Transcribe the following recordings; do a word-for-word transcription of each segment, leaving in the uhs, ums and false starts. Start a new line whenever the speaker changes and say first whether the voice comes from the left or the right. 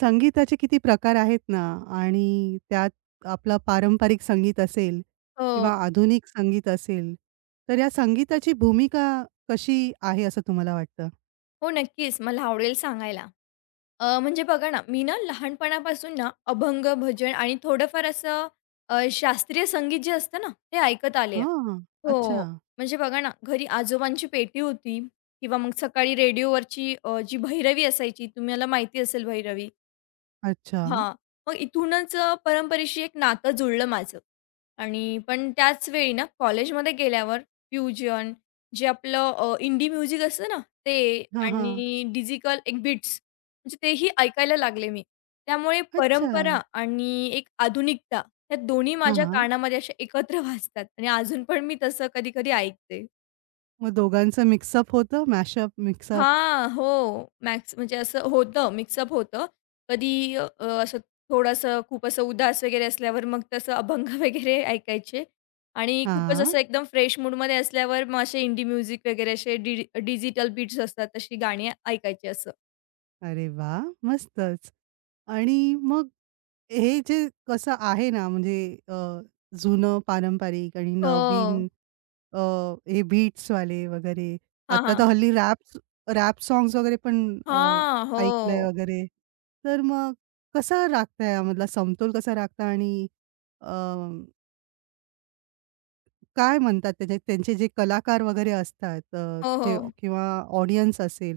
right: संगीताचे किती प्रकार आहेत ना आणि त्यात आपलं पारंपरिक संगीत असेल
left: हो.
right: किंवा आधुनिक संगीत असेल, तर या संगीताची भूमिका कशी आहे असं तुम्हाला वाटतं?
left: हो, नक्कीच. मला आवडेल सांगायला. अ, म्हणजे बघा ना, मी ना लहानपणापासून ना अभंग, भजन आणि थोडंफार असं अ, शास्त्रीय संगीत जे असतं ना, ते ऐकत आले आहे.
right: हां. अच्छा.
left: हो. म्हणजे बघा ना, घरी आजोबांची पेटी होती किंवा मग सकाळी रेडिओवरची अ, जी भैरवी असायची, तुम्हाला माहिती असेल भैरवी.
right: अच्छा.
left: हां. मग इथूनच अ, परंपरेशी एक नातं जुळलं माझं आणि पण त्याच वेळी ना कॉलेजमध्ये गेल्यावर फ्युजन जे आपलं अ, इंडी म्युझिक असतं ना, ते
right: हां, हां.
left: आणि डिजिकल एक बीट्स म्हणजे तेही ऐकायला लागले मी. त्यामुळे
right: अच्छा.
left: परंपरा आणि एक आधुनिकता ह्या दोन्ही
right: हां,
left: माझ्या
right: हां.
left: कानामध्ये अशा एकत्र वाजतात आणि अजून पण मी तसं कधी-कधी ऐकते.
right: मग दोघांचं मिक्सअप होतं, मॅशअप, मिक्सअप.
left: हां, हो. मॅक्स म्हणजे असं होतं, मिक्सअप होतं. कधी अ, असं थोडंसं खूप असं उदास वगैरे असल्यावर मग तसं अभंग वगैरे ऐकायचे आणि खूपच
right: हां.
left: असं एकदम फ्रेश मूडमध्ये असल्यावर मग असे इंडी म्युझिक वगैरे असे डि डिजिटल बीट्स असतात, तशी गाणी ऐकायची असं.
right: अरे वाह! मस्तच. आणि मग हे जे कसं आहे ना म्हणजे अ, जुनं पारंपरिक आणि
left: हो.
right: नवीन अ, हे बीट्सवाले वगैरे.
left: हां,
right: आता तर
left: हां.
right: हल्ली रॅप्स रॅप सॉन्ग्स वगैरे पण अ,
left: हां. हो.
right: ऐकलंय वगैरे. तर मग कसा राखता यामधला समतोल कसा राखता आणि अ, काय म्हणतात त्याचे त्यांचे जे कलाकार वगैरे असतात अ,
left: हो,
right: जे
left: हो.
right: किंवा ऑडियन्स असेल,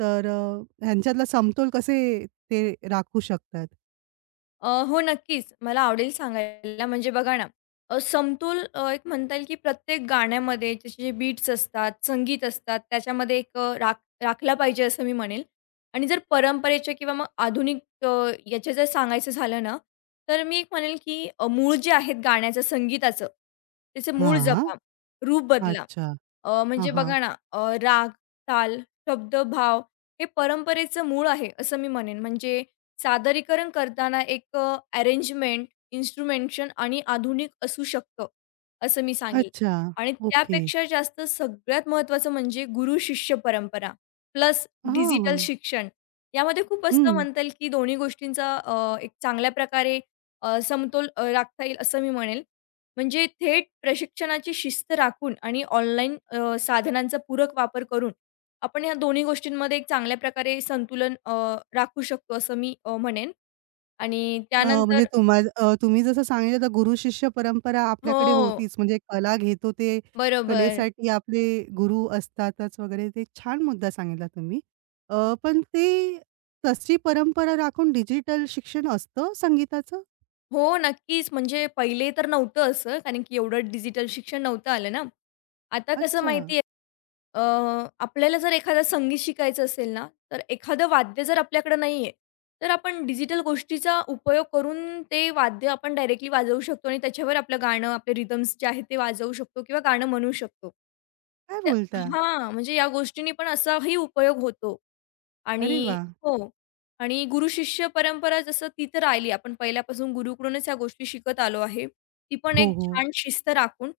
right: तर अ, ह्यांच्यातला समतोल कसे ते राखू शकतात?
left: अ, हो, नक्कीच. मला आवडेल सांगायला. म्हणजे बघा ना, अ, समतोल अ, एक म्हणता येईल की प्रत्येक गाण्यामध्ये त्याचे जे बीट्स असतात, संगीत असतात, त्याच्यामध्ये एक अ, राख राखला पाहिजे असं मी म्हणेल. आणि जर परंपरेच्या किंवा मग आधुनिक अ, याचे जर सांगायचं झालं ना, तर मी एक म्हणेल की अ, मूळ जे आहेत गाण्याचं, संगीताचं, त्याचं मूळ
right: हां.
left: जपा, रूप बदला.
right: अच्छा.
left: अ,
right: हां,
left: म्हणजे
right: हां.
left: बघा ना, अ, राग, ताल, शब्द, भाव हे परंपरेचं मूळ आहे असं मी म्हणेन. म्हणजे सादरीकरण करताना एक अरेंजमेंट, इन्स्ट्रुमेंटेशन आणि आधुनिक असू शकतं, असं मी सांगेल.
right: अच्छा.
left: आणि
right: ओके.
left: त्यापेक्षा जास्त सगळ्यात महत्त्वाचं म्हणजे गुरु-शिष्य परंपरा प्लस
right: हां.
left: डिजिटल शिक्षण. यामध्ये खूप असं
right: हं.
left: म्हणता येईल, की दोन्ही गोष्टींचा अ, एक चांगल्या प्रकारे अ, समतोल अ, राखता येईल असं मी म्हणेल. म्हणजे थेट प्रशिक्षणाची शिस्त राखून आणि ऑनलाईन साधनांचा पूरक वापर करून आपण ह्या दोन्ही गोष्टींमध्ये एक चांगल्या प्रकारे संतुलन अ, राखू शकतो असं मी अ, म्हणेन आणि
right: अ, म्हणजे
left: त्यानंतर
right: तुम्हा अ, तुम्ही जसं सांगितलं तर गुरु-शिष्य परंपरा आपल्याकडे
left: हो,
right: होतीच. म्हणजे कला घेतो ते
left: बरोबर.
right: कलेसाठी आपले गुरु असतातच वगैरे ते छान मुद्दा सांगितला तुम्ही. अ, पण ते तशी परंपरा राखून डिजिटल शिक्षण असतं संगीताचं?
left: हो, नक्कीच. म्हणजे पहिले तर नव्हतं असं कारण की एवढं डिजिटल शिक्षण नव्हतं आलं ना. आता कसं
right: अच्छा.
left: माहिती अ, आपल्याला जर एखादं संगीत शिकायचं असेल ना, तर एखादं वाद्य जर आपल्याकडे नाहीये, तर आपण डिजिटल गोष्टीचा उपयोग करून ते वाद्य आपण डायरेक्टली वाजवू शकतो आणि त्याच्यावर आपलं गाणं, आपले रिदम्स जे आहेत ते वाजवू शकतो किंवा गाणं म्हणू शकतो.
right: काय
left: तर
right: बोलता?
left: हां, म्हणजे या गोष्टींनी पण असाही उपयोग होतो.
right: अरे
left: आणि
right: वाह!
left: हो. आणि गुरु-शिष्य परंपरा जसं ती तर राहिली. आपण पहिल्यापासून गुरुकडूनच ह्या गोष्टी शिकत आलो आहे. ती पण
right: हो,
left: एक
right: हो.
left: छान शिस्त राखून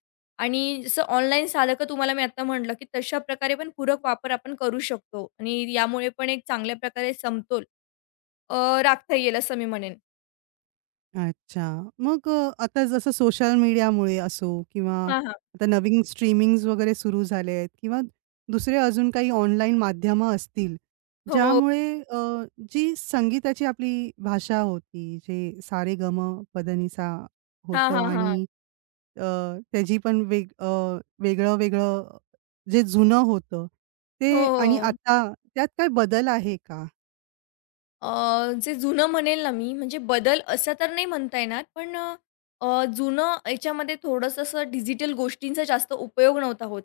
left: आणि जसं ऑनलाईन साधकं तुम्हाला मी आता म्हटलं, की तशा प्रकारे पण पूरक वापर आपण करू शकतो आणि यामुळे पण एक चांगल्या प्रकारे समतोल अ, राखता येईल असं मी म्हणेन.
right: अच्छा. मग अ, आता जसं सोशल मीडियामुळे असो किंवा
left: हां, हां.
right: आता नवीन स्ट्रीमिंग्स वगैरे सुरू झाले आहेत किंवा दुसरे अजून काही ऑनलाईन माध्यमं असतील,
left: हो.
right: ज्यामुळे अ, जी संगीताची आपली भाषा होती, जे सारे गम ग म सा"
left: हां,
right: होतं
left: हां, हां.
right: आणि अ, त्याची पण वेग अ, वेगळं-वेगळं जे जुनं होतं,
left: हो,
right: ते आणि
left: हो.
right: आता त्यात काय बदल आहे का?
left: अ, जे जुनं म्हणेल ना मी, म्हणजे बदल असं तर नाही म्हणता येणार, पण अ, जुनं याच्यामध्ये थोडंसं असं डिजिटल गोष्टींचा जास्त उपयोग नव्हता होत.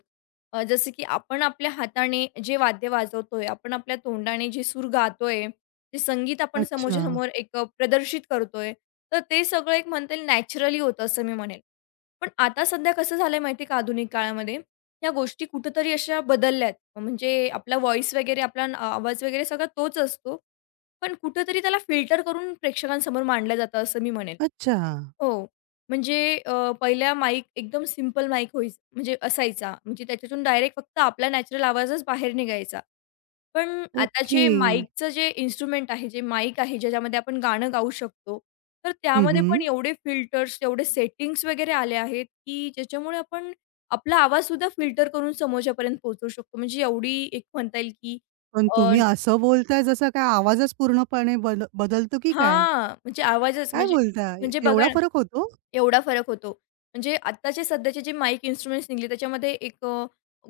left: अ, जसं की आपण आपल्या हाताने जे वाद्य वाजवतोय, आपण आपल्या तोंडाने जे सूर गातोय, जे संगीत आपण
right: अच्छा.
left: समोरच्या समोर एक प्रदर्शित करतोय, तर ते सगळं एक म्हणता येईल नॅचरली होतं असं मी म्हणेल. पण आता सध्या कसं झालंय माहिती का आधुनिक काळामध्ये, ह्या गोष्टी कुठेतरी अशा बदलल्यात. म्हणजे आपला व्हॉईस वगैरे, आपला आवाज वगैरे सगळा तोच असतो. पण कुठेतरी त्याला फिल्टर करून प्रेक्षकांसमोर मांडलं जातं असं मी म्हणेन.
right: अच्छा.
left: हो. म्हणजे अ, पहिला माईक एकदम सिंपल माईक होई म्हणजे असायचा. म्हणजे त्याच्यातून डायरेक्ट फक्त आपला नॅचरल आवाजच बाहेर निघायचा. पण
right: ओके.
left: आताचे माईकचं जे इन्स्ट्रुमेंट आहे, जे माईक आहे ज्याच्यामध्ये आपण गाणं गाऊ शकतो, तर त्यामध्ये
right: हं,
left: पण एवढे फिल्टर्स, एवढे सेटिंग्स वगैरे आले आहेत, की ज्याच्यामुळे आपण आपला आवाजसुद्धा फिल्टर करून समोरच्यापर्यंत पोहोचवू शकतो. म्हणजे एवढी एक म्हणता येईल, की
right: पण
left: अ,
right: तुम्ही असं बोलताय जसं काय आवाजच पूर्णपणे बद बदलतो की काय?
left: हां, म्हणजे आवाजच
right: काय
left: म्हणजे
right: बोलताय?
left: म्हणजे बघा
right: एवढा
left: ना,
right: फरक होतो?
left: एवढा फरक होतो. म्हणजे आत्ताचे सध्याचे जे माईक इन्स्ट्रुमेंट्स निघाले त्याच्यामध्ये एक अ,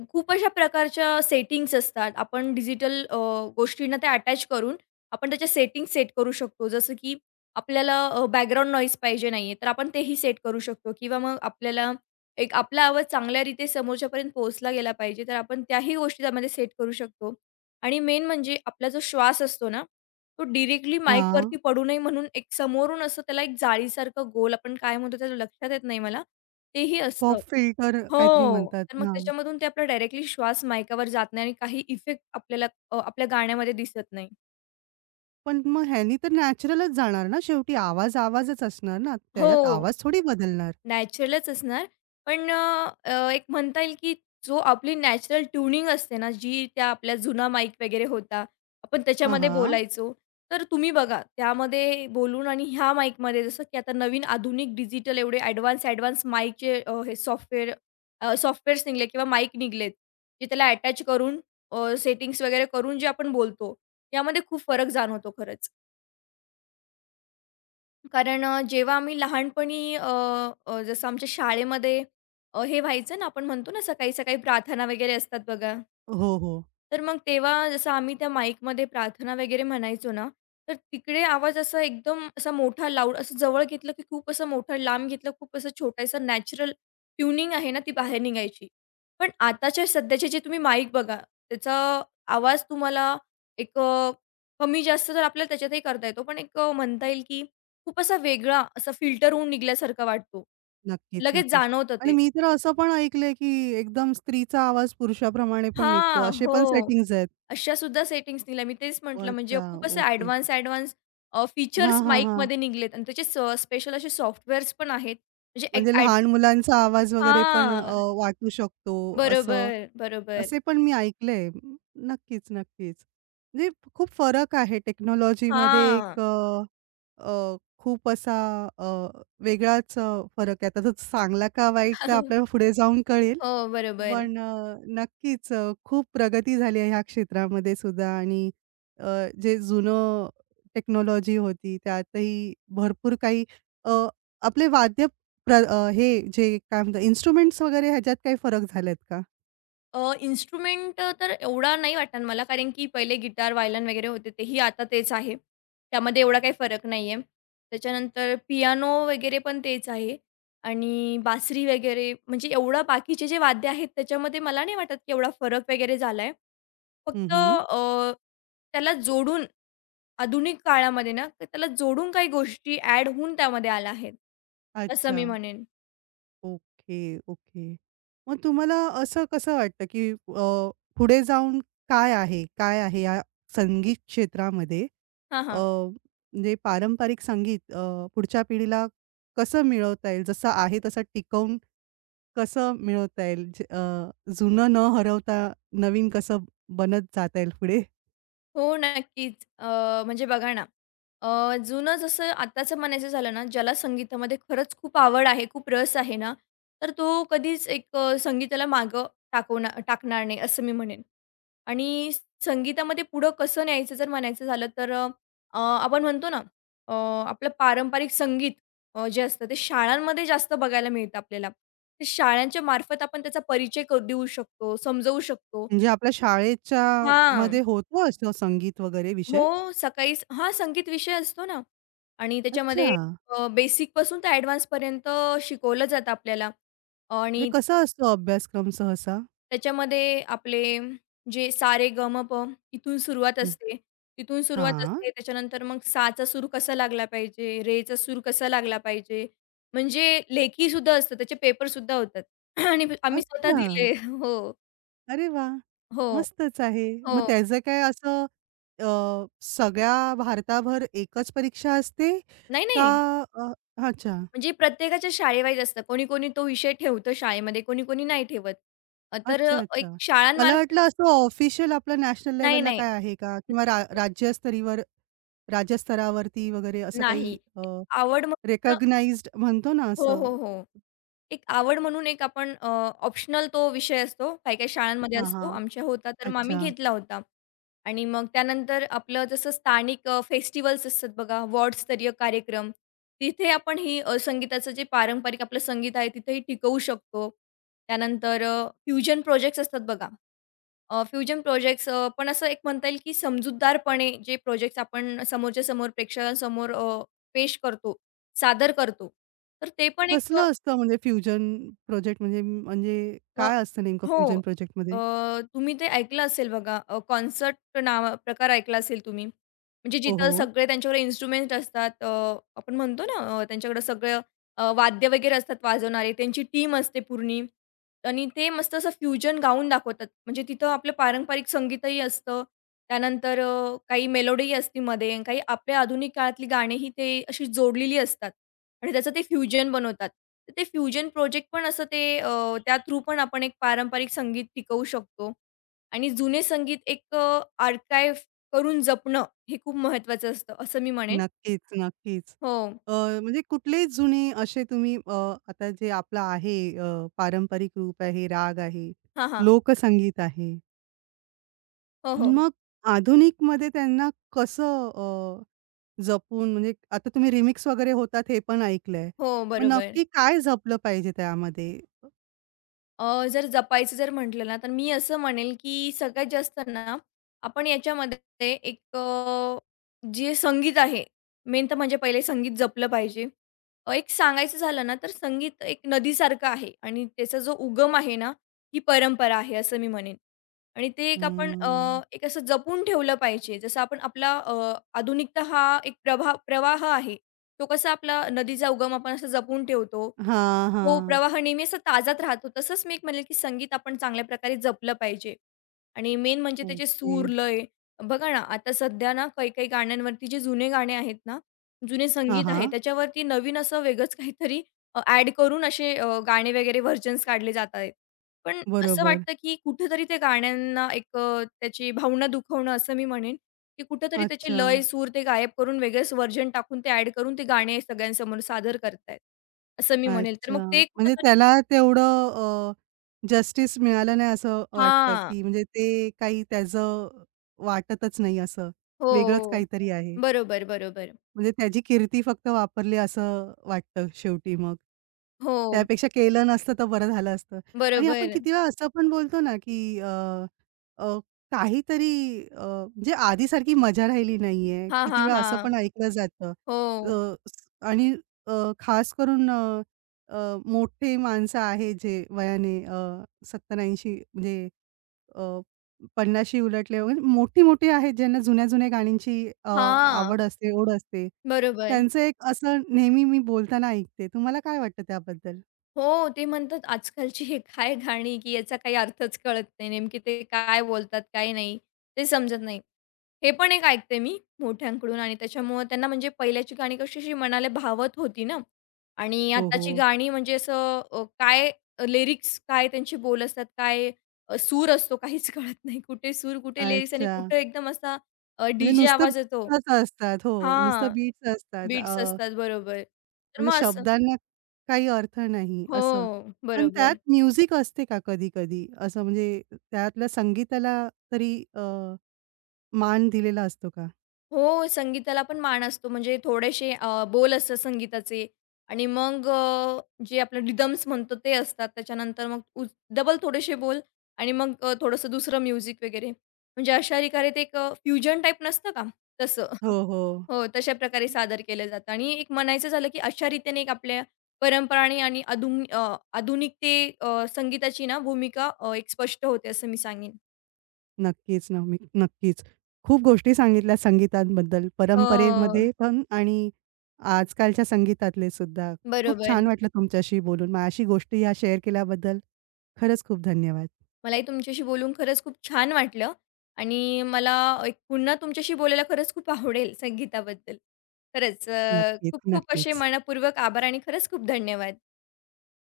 left: खूप अशा प्रकारच्या सेटिंग्स असतात. आपण डिजिटल अ, गोष्टींना ते अटॅच करून आपण त्याच्या सेटिंग्ज सेट करू शकतो. जसं की आपल्याला अ, बॅकग्राऊंड नॉईज पाहिजे नाहीये, तर आपण तेही सेट करू शकतो किंवा मग आपल्याला एक आपला आवाज चांगल्यारीते समोरच्यापर्यंत पोहोचला गेला पाहिजे, तर आपण त्याही गोष्टी त्यामध्ये सेट करू शकतो. आणि मेन म्हणजे आपला जो श्वास असतो ना तो डायरेक्टली
right: हां.
left: माईकवरती पडू नये म्हणून एक समोरून असं त्याला एक जाळीसारखं गोल आपण काय म्हणतो त्याचं लक्षात येत नाही मला. तेही
right: पॉप
left: असतं.
right: फिल्टर काहीतरी
left: हो.
right: म्हणतात.
left: तर मग
right: हां.
left: त्याच्यामधून ते आपला डायरेक्टली श्वास माईकावर जात नाही आणि काही इफेक्ट आपल्याला अ, आपल्या गाण्यामध्ये दिसत नाही.
right: पण मग ह्यानी तर नॅचरलच जाणार ना शेवटी आवाज आवाजच असणार ना. त्याच्यात
left: हो.
right: आवाज थोडी बदलणार.
left: नॅचरलच असणार. पण अ, अ, एक म्हणता येईल की जो आपली नॅचरल ट्यूनिंग असते ना, जी त्या आपल्या जुना माईक वगैरे होता, आपण
right: हां,
left: त्याच्यामध्ये
right: हां.
left: बोलायचो. तर तुम्ही बघा, त्यामध्ये बोलून आणि ह्या माईकमध्ये जसं की आता नवीन आधुनिक डिजिटल एवढे ॲडव्हान्स, ॲडव्हान्स माईकचे अ, हे सॉफ्टवेअर सॉफ्टवेअर्स निघले किंवा माईक निघलेत, जे त्याला अटॅच करून सेटिंग्स वगैरे करून जे आपण बोलतो, यामध्ये खूप फरक जाणवतो खरंच. कारण अ, जेव्हा आम्ही लहानपणी अ, अ, जसं आमच्या शाळेमध्ये अ, हे व्हायचं ना, आपण म्हणतो ना, सकाळी-सकाळी प्रार्थना वगैरे असतात बघा.
right: हो, हो.
left: तर मग तेव्हा जसं आम्ही त्या माईकमध्ये प्रार्थना वगैरे म्हणायचो ना, तर तिकडे आवाज असा एकदम असा मोठा लाउड असं जवळ घेतलं, की खूप असं मोठं, लांब घेतलं खूप असं छोटासा नॅचरल ट्युनिंग आहे ना, ती बाहेर निघायची. पण आताच्या सध्याचे जे तुम्ही माईक बघा, त्याचा आवाज तुम्हाला एक अ, कमी जास्त तर आपल्याला त्याच्यातही करता येतो. पण एक अ, म्हणता येईल, की खूप असा वेगळा असा फिल्टर होऊन निघाल्यासारखा वाटतो.
right: नक्कीच,
left: लगेच
right: नक्कीच.
left: जाणवतं
right: आणि
left: ते.
right: मी तर असं पण ऐकलंय की एकदम स्त्रीचा आवाज पुरुषाप्रमाणे पण निघतो.
left: हां.
right: असे पण
left: हो.
right: सेटिंग्ज आहेत.
left: अशासुद्धा सेटिंग्ज निघाल्या. मी तेच म्हटलं म्हणजे
right: अच्छा,
left: खूप असं
right: ओके.
left: ॲडव्हान्स, ॲडव्हान्स अ,
right: हां,
left: फीचर्स
right: हां, हां.
left: माईकमध्ये निघालेत आणि त्याचे स स्पेशल असे सॉफ्टवेअर्स पण आहेत. म्हणजे एक
right: म्हणजे
left: ॲड
right: लहान मुलांचा आवाज वगैरे पण अ,
left: हां.
right: वाटू शकतो असं.
left: बरोबर, बरोबर.
right: असे पण मी ऐकलंय. म, नक्कीच, नक्कीच. म्हणजे खूप फरक आहे टेक्नॉलॉजीमध्ये
left: हां.
right: एक अ, अ, खूप असा अ, वेगळाच अ, फरक आहे. आता तो चांगला का वाईट तर आपल्याला पुढे जाऊन कळेल.
left: हो, बरोबर.
right: पण अ, नक्कीच अ, खूप प्रगती झाली आहे ह्या क्षेत्रामध्ये सुद्धा आणि अ, जे जुनं टेक्नॉलॉजी होती त्यातही भरपूर काही अ, आपले वाद्य प्र अ, हे जे काय म्हणतात इन्स्ट्रुमेंट्स वगैरे ह्याच्यात काही फरक झालेत का?
left: अ, इन्स्ट्रुमेंट तर एवढा नाही वाटणार मला, कारण की पहिले गिटार, वायलन वगैरे होते तेही आता तेच आहे. त्यामध्ये एवढा काही फरक नाहीये. त्याच्यानंतर पियानो वगैरे पण तेच आहे आणि बासरी वगैरे म्हणजे एवढं बाकीचे जे वाद्य आहेत त्याच्यामध्ये मला नाही वाटत की एवढा फरक वगैरे झालाय. फक्त
right: हं,
left: अ, त्याला जोडून आधुनिक काळामध्ये ना, त्याला जोडून काही गोष्टी ॲड होऊन त्यामध्ये आल्या आहेत, असं
right: अच्छा.
left: मी म्हणेन.
right: Okay, okay. मग तुम्हाला असं कसं वाटतं, की अ, पुढे जाऊन काय आहे? काय आहे या संगीत क्षेत्रामध्ये?
left: हां,
right: अ,
left: हां.
right: म्हणजे पारंपरिक संगीत अ, पुढच्या पिढीला कसं मिळवता येईल? जसं आहे तसं टिकवून कसं मिळवता येईल? जे अ, जुनं न हरवता नवीन कसं बनत जाता येईल पुढे?
left: हो, नक्कीच. अ, म्हणजे बघा ना, अ, जुनं जसं आत्ताचं म्हणायचं झालं ना, ज्याला संगीतामध्ये खरंच खूप आवड आहे, खूप रस आहे ना, तर तो कधीच एक अ, संगीताला मागं टाकवणार टाकणार नाही, असं मी म्हणेन. आणि संगीतामध्ये पुढं कसं न्यायचं जर म्हणायचं झालं तर अ, अ, आपण म्हणतो ना, अ, आपलं पारंपरिक संगीत अ, जे असतं ते शाळांमध्ये जास्त बघायला मिळतं आपल्याला. ते शाळांच्या मार्फत आपण त्याचा परिचय क देऊ शकतो, समजवू शकतो.
right: म्हणजे आपल्या शाळेच्या
left: हां.
right: मध्ये होतं असं संगीत वगैरे विषय?
left: हो, सकाळीच हा, संगीत विषय असतो ना आणि त्याच्यामध्ये
right: अच्छा.
left: बेसिक बेसिकपासून तर ॲडव्हान्सपर्यंत शिकवलं जातं आपल्याला
right: म्हणजे
left: आणि
right: कसा असतो अभ्यासक्रम सहसा?
left: त्याच्यामध्ये आपले जे सा रे ग म प इथून सुरुवात असते, तिथून सुरुवात
right: हां. हो.
left: असते. त्याच्यानंतर मग साचा सूर कसा लागला पाहिजे, रेचा सूर कसा लागला पाहिजे, म्हणजे लेखीसुद्धा असतं, त्याचे पेपरसुद्धा होतात आणि आम्ही स्वतः
right: अच्छा.
left: दिले. हो,
right: अरे वाह!
left: हो,
right: मस्तच आहे. मग
left: हो.
right: त्याचं काय असं अ, सगळ्या भारताभर एकच परीक्षा असते
left: नाही,
right: का
left: नाही.
right: अ, अच्छा.
left: म्हणजे प्रत्येकाच्या शाळेवाईज असतं. कोणी-कोणी तो विषय ठेवतं शाळेमध्ये, कोणी-कोणी नाही ठेवत. अ, तर अ,
right: अच्छा,
left: एक
right: अच्छा. मला
left: शाळांमार्फत
right: वाटलं असं ऑफिशियल आपलं नॅशनल
left: नाही,
right: लेव्हलला
left: नाही.
right: काय आहे का? किंवा रा राज्यस्तरीवर राज्यस्तरावरती वगैरे असं
left: नाही.
right: काही अ,
left: आवड म्हणून
right: रेकॉग्नाइज्ड म्हणतो ना
left: हो,
right: असं?
left: हो, हो. एक आवड म्हणून एक आपण ऑप्शनल तो विषय असतो. काही-काही शाळांमध्ये
right: हां,
left: असतो.
right: हां.
left: आमच्या होता तर मग आम्ही
right: अच्छा.
left: घेतला होता. आणि मग त्यानंतर आपलं जसं स्थानिक अ, फेस्टिव्हल्स असतात बघा, वॉर्डस्तरीय कार्यक्रम. तिथे आपण ही अ, संगीताचं जे पारंपरिक आपलं संगीत आहे तिथेही टिकवू शकतो. त्यानंतर फ्युजन प्रोजेक्ट्स असतात बघा. फ्युजन प्रोजेक्ट्स पण असं एक म्हणता येईल की समजूतदारपणे जे प्रोजेक्ट्स आपण समोरच्या समोर प्रेक्षकांसमोर अ, पेश करतो, सादर करतो. तर ते पण एक
right: कसलं असतं म्हणजे फ्युजन प्रोजेक्ट म्हणजे म्हणजे काय असतं नेमकं
left: हो.
right: फ्युजन
left: अ,
right: प्रोजेक्टमध्ये?
left: तुम्ही ते ऐकलं असेल बघा अ, कॉन्सर्ट नावा प्रकार ऐकला असेल तुम्ही. म्हणजे
right: हो,
left: जिथं
right: हो.
left: सगळे त्यांच्यावर इन्स्ट्रुमेंट असतात. अ, आपण म्हणतो ना अ, त्यांच्याकडे सगळं अ, वाद्य वगैरे असतात वाजवणारे. त्यांची टीम असते पूर्णी, आणि ते मस्त असं फ्युजन गाऊन दाखवतात. म्हणजे तिथं आपलं पारंपरिक संगीतही असतं. त्यानंतर अ, काही मेलोडीही असते मध्ये आणि काही आपल्या आधुनिक काळातली गाणीही ते अशी जोडलेली असतात आणि त्याचं ते फ्युजन बनवतात. तर ते फ्युजन प्रोजेक्ट पण असं ते त्या थ्रू पण आपण एक पारंपरिक संगीत टिकवू शकतो आणि जुने संगीत एक अ, करून जपणं हे खूप महत्त्वाचं असतं, असं मी म्हणेन.
right: नक्कीच, नक्कीच.
left: हो.
right: अ, म्हणजे कुठले जुने असे तुम्ही अ, आता जे आपलं आहे अ, पारंपरिक रूप आहे, राग आहे,
left: हां, हां.
right: लोकसंगीत आहे.
left: हो, हो.
right: मग आधुनिकमध्ये त्यांना कसं अ, जपून म्हणजे आता तुम्ही रिमिक्स वगैरे होतात हे पण ऐकलंय.
left: हो,
right: मग
left: बरोबर.
right: नक्की काय जपलं पाहिजे त्यामध्ये?
left: अ, जर जपायचं जर म्हटलं ना, तर मी असं म्हणेल, की सगळ्यात जास्त ना, आपण याच्यामध्ये एक अ, जे संगीत आहे, मेन तर म्हणजे पहिले संगीत जपलं पाहिजे. अ, एक सांगायचं झालं ना, तर संगीत एक नदीसारखं आहे आणि त्याचा जो उगम आहे ना, ही परंपरा आहे असं मी म्हणेन. आणि ते एक आपण अ,
right: हम्म.
left: एक असं जपून ठेवलं पाहिजे. जसं आपण आपला अ, आधुनिकता हा एक प्रभा प्रवाह आहे. तो कसा आपला नदीचा उगम आपण असं जपून ठेवतो.
right: हां,
left: हो,
right: हां.
left: प्रवाह नेहमी असा ताजाच राहतो. तसंच मी एक म्हणेल, की संगीत आपण चांगल्या प्रकारे जपलं पाहिजे आणि मेन म्हणजे त्याचे
right: ओके.
left: सूर, लय. बघा ना, आता सध्या ना काही-काही गाण्यांवरती जे जुने गाणे आहेत ना, जुने
right: हां,
left: संगीत आहे,
right: हां.
left: त्याच्यावरती नवीन असं वेगळंच काहीतरी अ, करून असे अ, गाणे वगैरे व्हर्जन्स काढले जात आहेत. पण असं
right: बरोबर.
left: वाटतं, की कुठेतरी त्या गाण्यांना एक अ, त्याची भावना दुखवणं असं मी म्हणेन, की कुठेतरी त्याचे
right: अच्छा,
left: लय, सूर ते गायब करून वेगळेच व्हर्जन टाकून ते ॲड करून ते गाणे सगळ्यांसमोर सादर करतायेत. असं मी म्हणेल. तर मग
right: अच्छा.
left: ते
right: म्हणजे
left: कुठेतरी
right: त्याला तेवढं जस्टिस मिळालं नाही असं वाटतं,
left: हां.
right: की म्हणजे ते काही त्याचं वाटतच नाही असं. वेगळंच
left: हो.
right: काहीतरी आहे.
left: बरोबर, बरोबर.
right: म्हणजे त्याची कीर्ती फक्त वापरली असं वाटतं शेवटी मग.
left: हो.
right: त्यापेक्षा केलं नसतं तर बरं झालं असतं. आणि आपण
left: बरोबर.
right: किती वेळा असं पण बोलतो ना, की अ, अ, काहीतरी अ, म्हणजे आधीसारखी मजा राहिली नाहीये.
left: हां,
right: किती
left: हां,
right: वेळा असं
left: हां.
right: पण ऐकलं जातं.
left: हो.
right: अ, स- आणि अ, खास करून अ, अ, मोठे माणसं आहेत जे वयाने अ, सत्तर म्हणजे अ, पन्नाशी उलटले वगैरे मोठी-मोठी आहेत ज्यांना जुन्या-जुन्या गाण्यांची अ,
left: हां.
right: आवड असते, ओढ असते.
left: बरोबर.
right: त्यांचं एक असं नेहमी मी बोलताना ऐकते. तुम्हाला काय वाटतं त्याबद्दल?
left: हो, ते म्हणतात आजकालची हे काय गाणी, की याचा काही अर्थच कळत नाही. नेमकी ते काय बोलतात, काय नाही, ते समजत नाही. हे पण एक ऐकते मी मोठ्यांकडून आणि त्याच्यामुळं त्यांना म्हणजे पहिल्याची गाणी कशी अशी मनाला भावत होती ना आणि
right: हो, हो.
left: आताची गाणी म्हणजे असं अ, काय लिरिक्स, काय त्यांचे बोल असतात, काय अ, सूर असतो, काहीच कळत नाही. कुठे सूर, कुठे लिरिक्स आणि
right: अच्छा.
left: कुठं एकदम असा अ,
right: म्हणजे नुसतं
left: आवाज येतो.
right: बीट्स असतात. हो,
left: हां,
right: नुसतं बीट्स असतात. अ,
left: बीट्स असतात. बरोबर. तर
right: म्हणजे
left: मग असं
right: शब्दांना काही अर्थ नाही
left: हो,
right: असं. पण त्यात
left: बरोबर.
right: म्युझिक असते का कधी-कधी? असं म्हणजे त्यातल्या संगीताला तरी अ, मान दिलेला असतो का?
left: हो, संगीताला पण मान असतो. म्हणजे थोडेसे अ, बोल असतात संगीताचे आणि मग अ, जे आपलं रिदम्स म्हणतो ते असतात. त्याच्यानंतर मग डबल थोडेसे बोल आणि मग अ, थोडंसं दुसरं म्युझिक वगैरे. म्हणजे अशा प्रकारे ते एक अ, फ्युजन टाइप नसतं का? तसं.
right: हो, हो.
left: हो, तशा प्रकारे सादर केलं जातं आणि एक म्हणायचं झालं, की अशा रीतीने एक आपल्या परंपरांनी आणि आधुन अ, आधुनिकते अ, संगीताची ना भूमिका अ, एक स्पष्ट होते असं मी सांगेन.
right: नक्कीच, न मी नक्कीच. खूप गोष्टी सांगितल्या संगीतांबद्दल,
left: हो,
right: परंपरेमध्ये पण आणि आजकालच्या संगीतातले सुद्धा. खूप छान
left: बरोबर.
right: वाटलं तुमच्याशी बोलून. मग अशी गोष्टी ह्या शेअर केल्याबद्दल खरंच खूप धन्यवाद.
left: मलाही तुमच्याशी बोलून खरंच खूप छान वाटलं आणि मला एक पुन्हा तुमच्याशी बोलायला खरंच खूप आवडेल संगीताबद्दल. खरंच अ,
right: नक्कीच,
left: खूप खूप असे
right: नक्कीच.
left: मनपूर्वक आभार आणि खरंच खूप धन्यवाद.